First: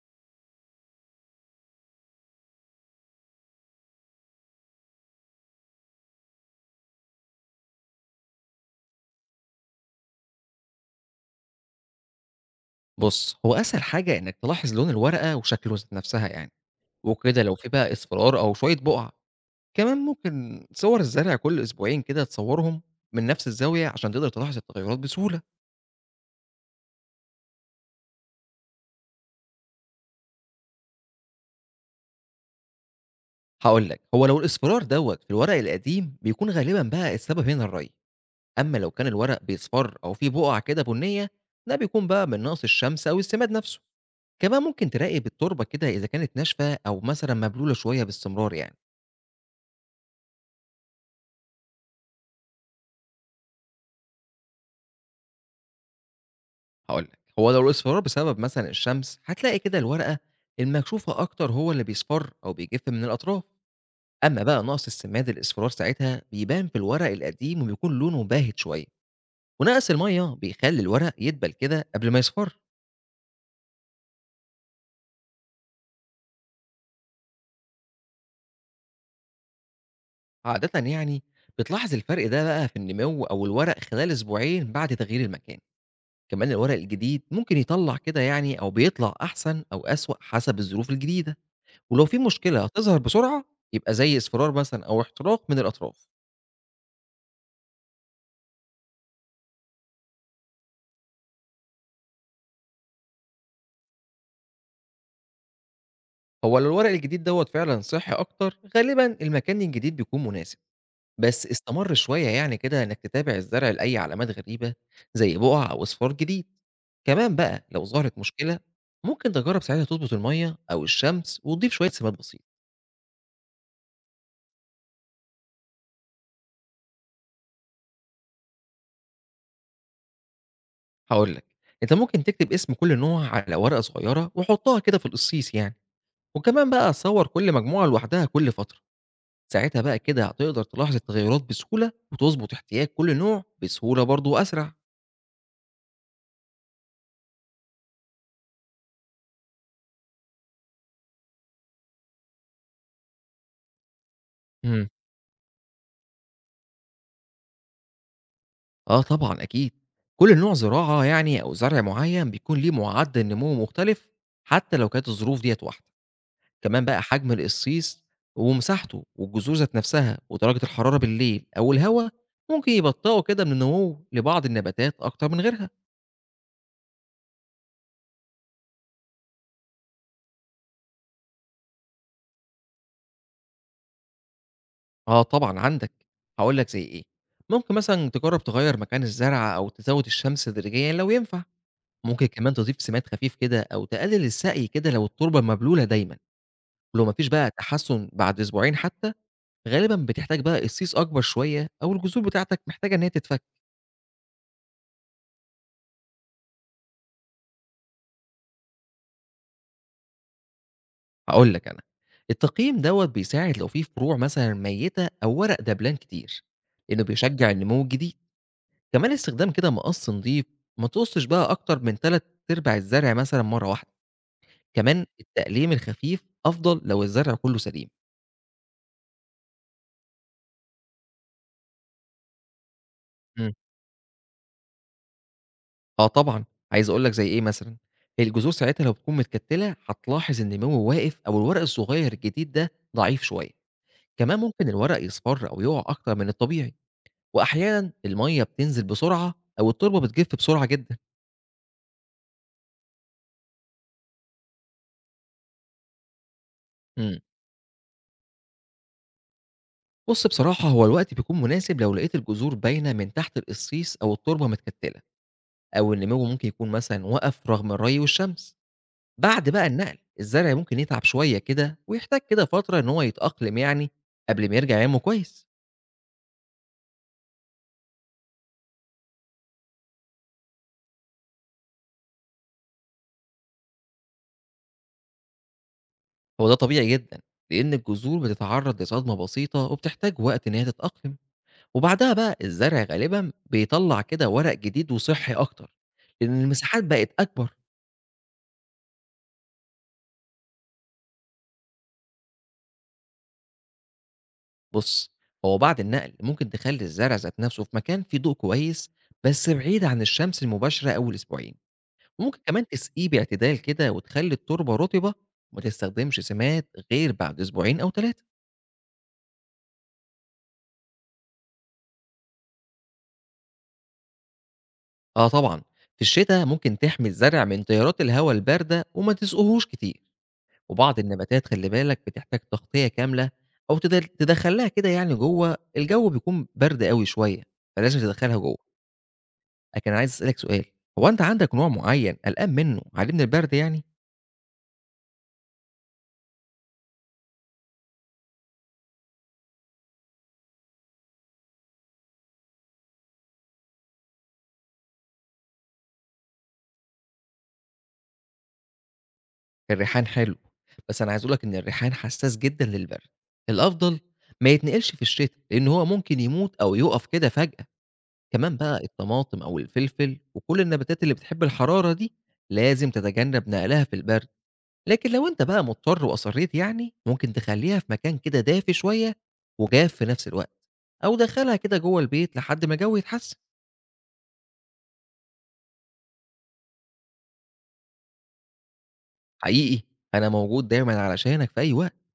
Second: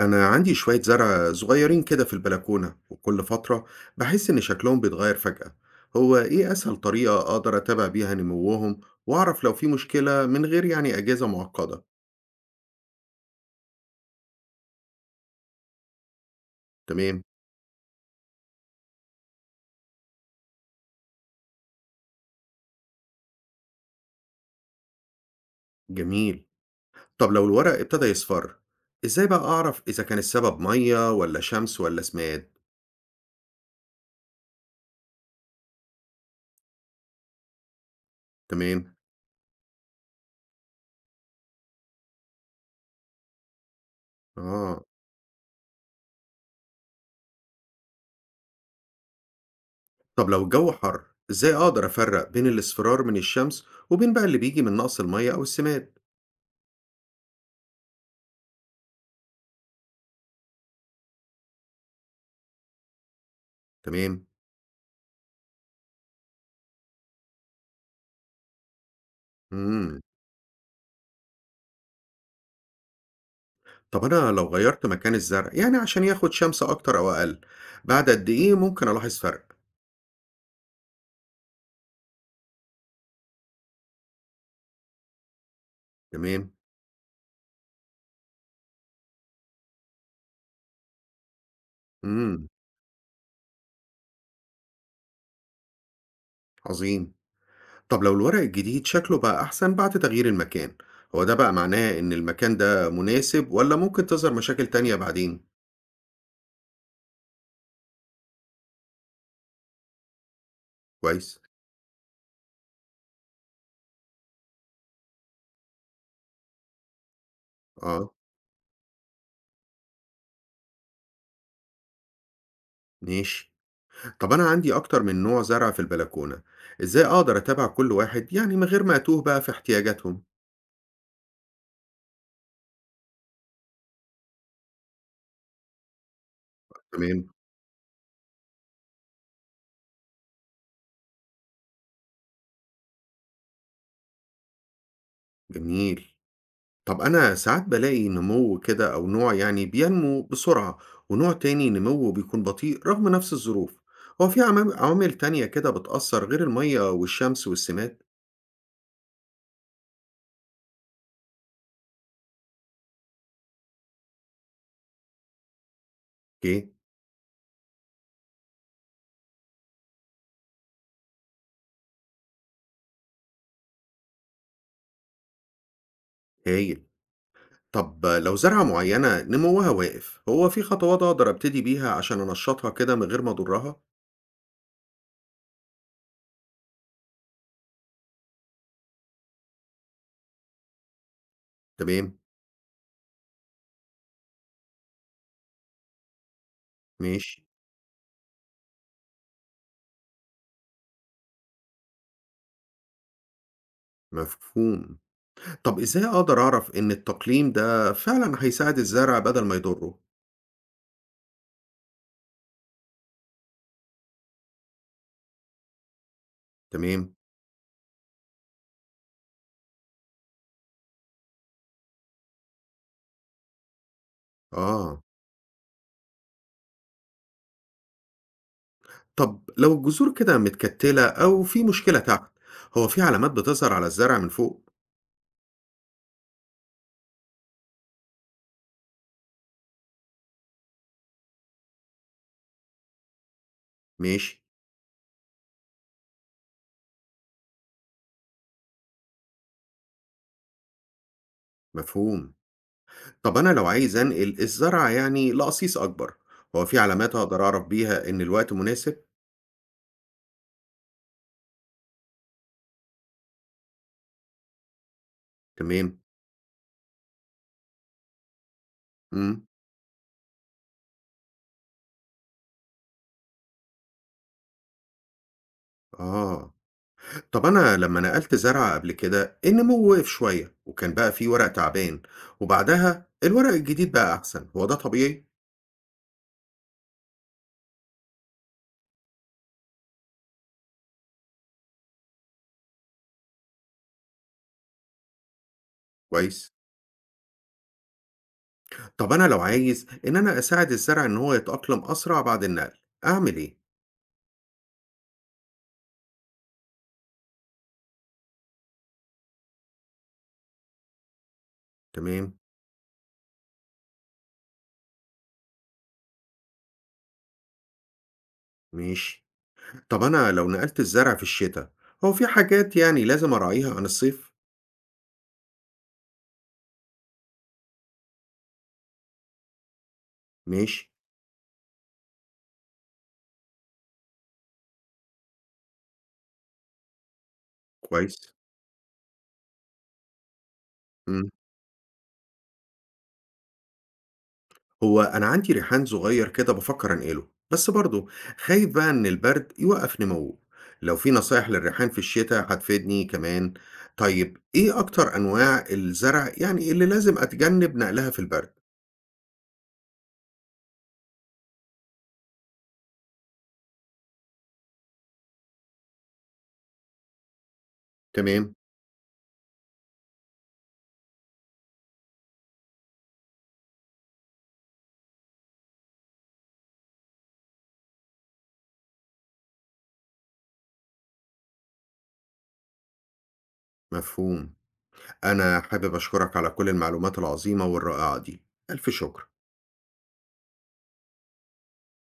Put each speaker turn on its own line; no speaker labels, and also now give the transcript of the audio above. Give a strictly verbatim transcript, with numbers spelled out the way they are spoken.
أنا عندي شوية زرع صغيرين كده في البلكونة، وكل فترة بحس إن شكلهم بيتغير فجأة. هو إيه أسهل طريقة أقدر أتابع بيها نموهم وأعرف لو في مشكلة من غير يعني أجهزة معقدة؟
بُص، هو أسهل حاجة إنّك تلاحظ لون الورقة وشكله ذات نفسها يعني،
تمام.
وكده لو في بقى أصفرار أو شوية بُقع، كمان ممكن صور الزرع كل أسبوعين كده تصورهم من نفس الزاوية عشان تقدر تلاحظ التغيرات بسهولة.
جميل. طب لو الورق ابتدى يصفر، إزاي بقى أعرف إذا كان السبب مية ولا شمس ولا سماد؟
هاقول لك، هو لو الأصفرار دوّة في الورق القديم بيكون غالبًا بقى السبب هنا الري، أمّا لو
تمام.
كان الورق بيصفر أو فيه بُقع كده بنية، ده بيكون بقى من نقص الشمس أو السماد نفسه. كمان
آه.
ممكن تراقب التربة كده إذا كانت ناشفة أو مثلًا مبلولة شوية باستمرار يعني.
طب لو الجو حر، إزاي أقدر أفرق بين الاصفرار من الشمس وبين بقى اللي بيجي من نقص المية أو السماد؟
هاقول لك، هو لو الأصفرار بسبب مثلًا الشمس، هتلاقي كده الورقة المكشوفة أكتر هو اللي بيصفر أو بيجف من الأطراف،
تمام.
أمّا بقى نقص السماد الأصفرار ساعتها بيبان في الورق القديم وبيكون لونه باهت شوية، ونقص
مم.
المَيّة بيخلّي الورق يدبل كده قبل ما يصفر،
طب أنا لو غيّرت مكان الزرع، يعني عشان ياخد شمس أكتر أو أقل، بعد قد إيه ممكن ألاحظ فرق؟
عادةً يعني بتلاحظ الفرق ده بقى في النمو أو الورق خلال أسبوعين بعد تغيير المكان،
تمام.
كمان الورق الجديد ممكن يطلّع كده يعني أو بيطلع أحسن أو أسوأ حسب الظروف الجديدة. ولو في
إمم.
مشكلة هتظهر بسرعة، يبقى زي إصفرار مثلًا أو احتراق من الأطراف.
عظيم. طب لو الورق الجديد شكله بقى أحسن بعد تغيير المكان، هو ده بقى معناه إن المكان ده مناسب والّا ممكن تظهر مشاكل تانية بعدين؟
هو لو الورق الجديد دوّة فعلًا صحّي أكتر، غالبًا المكان الجديد بيكون مناسب،
كويس.
بس استمر شوية يعني كده إنك تتابع الزرع لأي علامات غريبة زي بقع أو أصفار جديد. كمان بقى لو
آه.
ظهرت مشكلة، ممكن تجرب ساعتها تضبط المَيّة أو الشمس وتضيف شوية سماد بسيط.
ماشي. طب أنا عندي أكتر من نوع زرع في البلكونة، إزاي أقدر أتابع كل واحد يعني من غير ما أتوه بقى في احتياجاتهم؟
هاقول لك، أنت ممكن تكتب اسم كل نوع على ورقة صغيرة وحطها كده في القصيص يعني، وكمان بقى
تمام.
صوّر كل مجموعة لوحدها كل فترة. ساعتها بقى كده هتقدر تلاحظ التغيرات بسهولة وتظبط احتياج كل نوع بسهولة برضه وأسرع.
جميل. طب أنا ساعات بلاقي نمو كده أو نوع يعني بينمو بسرعة، ونوع تاني نموه بيكون بطيء رغم نفس الظروف. هو في عوام-
امم
عوامل تانية كده بتأثر غير المية والشمس والسماد؟
اه طبعا اكيد، كل نوع زراعه يعني او زرع معين بيكون ليه معدل نمو مختلف حتى لو كانت الظروف ديت واحده.
اوكي.
كمان بقى حجم القصيص ومساحته والجذور ذات نفسها ودرجه الحراره بالليل او الهواء ممكن يبطئوا كده من النمو لبعض النباتات اكتر من غيرها.
هايل. طب لو زرعة معينة نموها واقف، هو في خطوات أقدر أبتدي بيها عشان أنشطها كده من غير ما أضرها؟
اه طبعا عندك، هقول لك زي ايه، ممكن مثلا تجرب تغير مكان الزرع او تزود الشمس تدريجيا لو ينفع.
تمام.
ممكن كمان تضيف سماد خفيف كده أو تقلل السقي كده لو التربة مبلولة دايما، ولو مفيش
ماشي.
بقى تحسن بعد أسبوعين حتى غالبا بتحتاج بقى قصيص أكبر شوية أو الجذور بتاعتك محتاجة إن هي تتفك.
مفهوم. طب إزاي أقدر أعرف إن التقليم ده فعلا هيساعد الزرع بدل ما يضره؟
هقول لك أنا، التقييم دوت بيساعد لو في فروع مثلا ميتة أو ورق دبلان كتير، لأنه
تمام.
بيشجع النمو الجديد. كمان استخدام كده مقص نظيف، ما تقصش بقى أكتر من تلات أرباع الزرع مثلا مرة واحدة.
آه.
كمان التقليم الخفيف أفضل لو الزرع كله سليم.
طب لو الجذور كده متكتلة أو في مشكلة تحت، هو في علامات بتظهر على الزرع من فوق؟
آه طبعًا، عايز أقول لك زي إيه مثلًا، هي الجذور ساعتها لو بتكون متكتّلة هتلاحظ إن النمو واقف أو الورق الصغير الجديد ده ضعيف شوية،
ماشي.
كمان ممكن الورق يصفر أو يقع أكتر من الطبيعي، وأحيانًا المَيّة بتنزل بسرعة أو التربة بتجف بسرعة جدًا.
مفهوم. طب أنا لو عايز أنقل الزرع يعني لأقصيص أكبر، هو في علامات
إمم.
أقدر أعرف بيها إن الوقت مناسب؟
بُص بصراحة هو الوقت بيكون مناسب لو لقيت الجذور باينة من تحت القصيص أو التربة متكتّلة، أو
تمام.
النمو ممكن يكون مثلًا وقف رغم الري والشمس.
امم.
بعد بقى النقل، الزرع ممكن يتعب شوية كده ويحتاج كده فترة إن هو يتأقلم يعني قبل ما يرجع ينمو كويس.
آه. طب أنا لما نقلت زرع قبل كده النمو وقف شوية وكان بقى فيه ورق تعبان، وبعدها الورق الجديد بقى أحسن، هو ده طبيعي؟
هو ده طبيعي جدًا، لإن الجذور بتتعرّض لصدمة بسيطة وبتحتاج وقت إن هي تتأقلم، وبعدها بقى الزرع غالبًا بيطلّع كده ورق جديد وصحّي أكتر، لإن
كويس.
المساحات بقت أكبر.
طب أنا لو عايز إن أنا أساعد الزرع إن هو يتأقلم أسرع بعد النقل، أعمل إيه؟
بُص، هو بعد النقل ممكن تخلّي الزرع ذات نَفْسه في مكان فيه ضوء كويس بس بعيد عن الشمس المباشرة أول أسبوعين،
تمام.
وممكن كمان تسقيه باعتدال كده وتخلّي التربة رطبة وما تستخدمش سماد غير بعد أسبوعين أو ثلاثة.
ماشي. طب أنا لو نقلت الزرع في الشتاء، هو في حاجات يعني لازم أراعيها عن الصيف؟
آه طبعًا، في الشتا ممكن تحمي الزرع من تيارات الهوا الباردة وما تسقيهوش كتير.
ماشي.
وبعض النباتات خلّي بالك بتحتاج تغطية كاملة أو تد تدخّلها كده يعني جوّه، الجو بيكون برد أوي شوية، فلازم
كويس.
تدخّلها جوّه. لكن أنا عايز أسألك سؤال، هو أنت
مم.
عندك نوع معيّن قلقان منّه عليه من البرد يعني؟
هو أنا عندي ريحان صغير كده بفكر أنقله، بس برضه خايف بقى إن البرد يوقف نموه. لو في نصايح للريحان في الشتاء هتفيدني كمان. طيب إيه أكتر أنواع الزرع يعني اللي لازم أتجنب نقلها في البرد؟
الريحان حلو، بس أنا عايز أقول لك إن الريحان حسّاس جدًا للبرد، الأفضل ما يتنقلش في الشتا، لإن هو ممكن يموت أو يُقف كده فجأة.
تمام.
كمان بقى الطماطم أو الفلفل وكل النباتات اللي بتحب الحرارة دي، لازم تتجنب نقلها في البرد. لكن لو أنت بقى مضطر وأصرّيت يعني، ممكن تخلّيها في مكان كده دافي شوية وجاف في نفس الوقت، أو دخّلها كده جوّه البيت لحد ما الجو يتحسّن.
مفهوم. أنا حابب أشكرك على كل المعلومات العظيمة والرائعة دي. ألف شكر.
حقيقي أنا موجود دايمًا علشانك في أي وقت.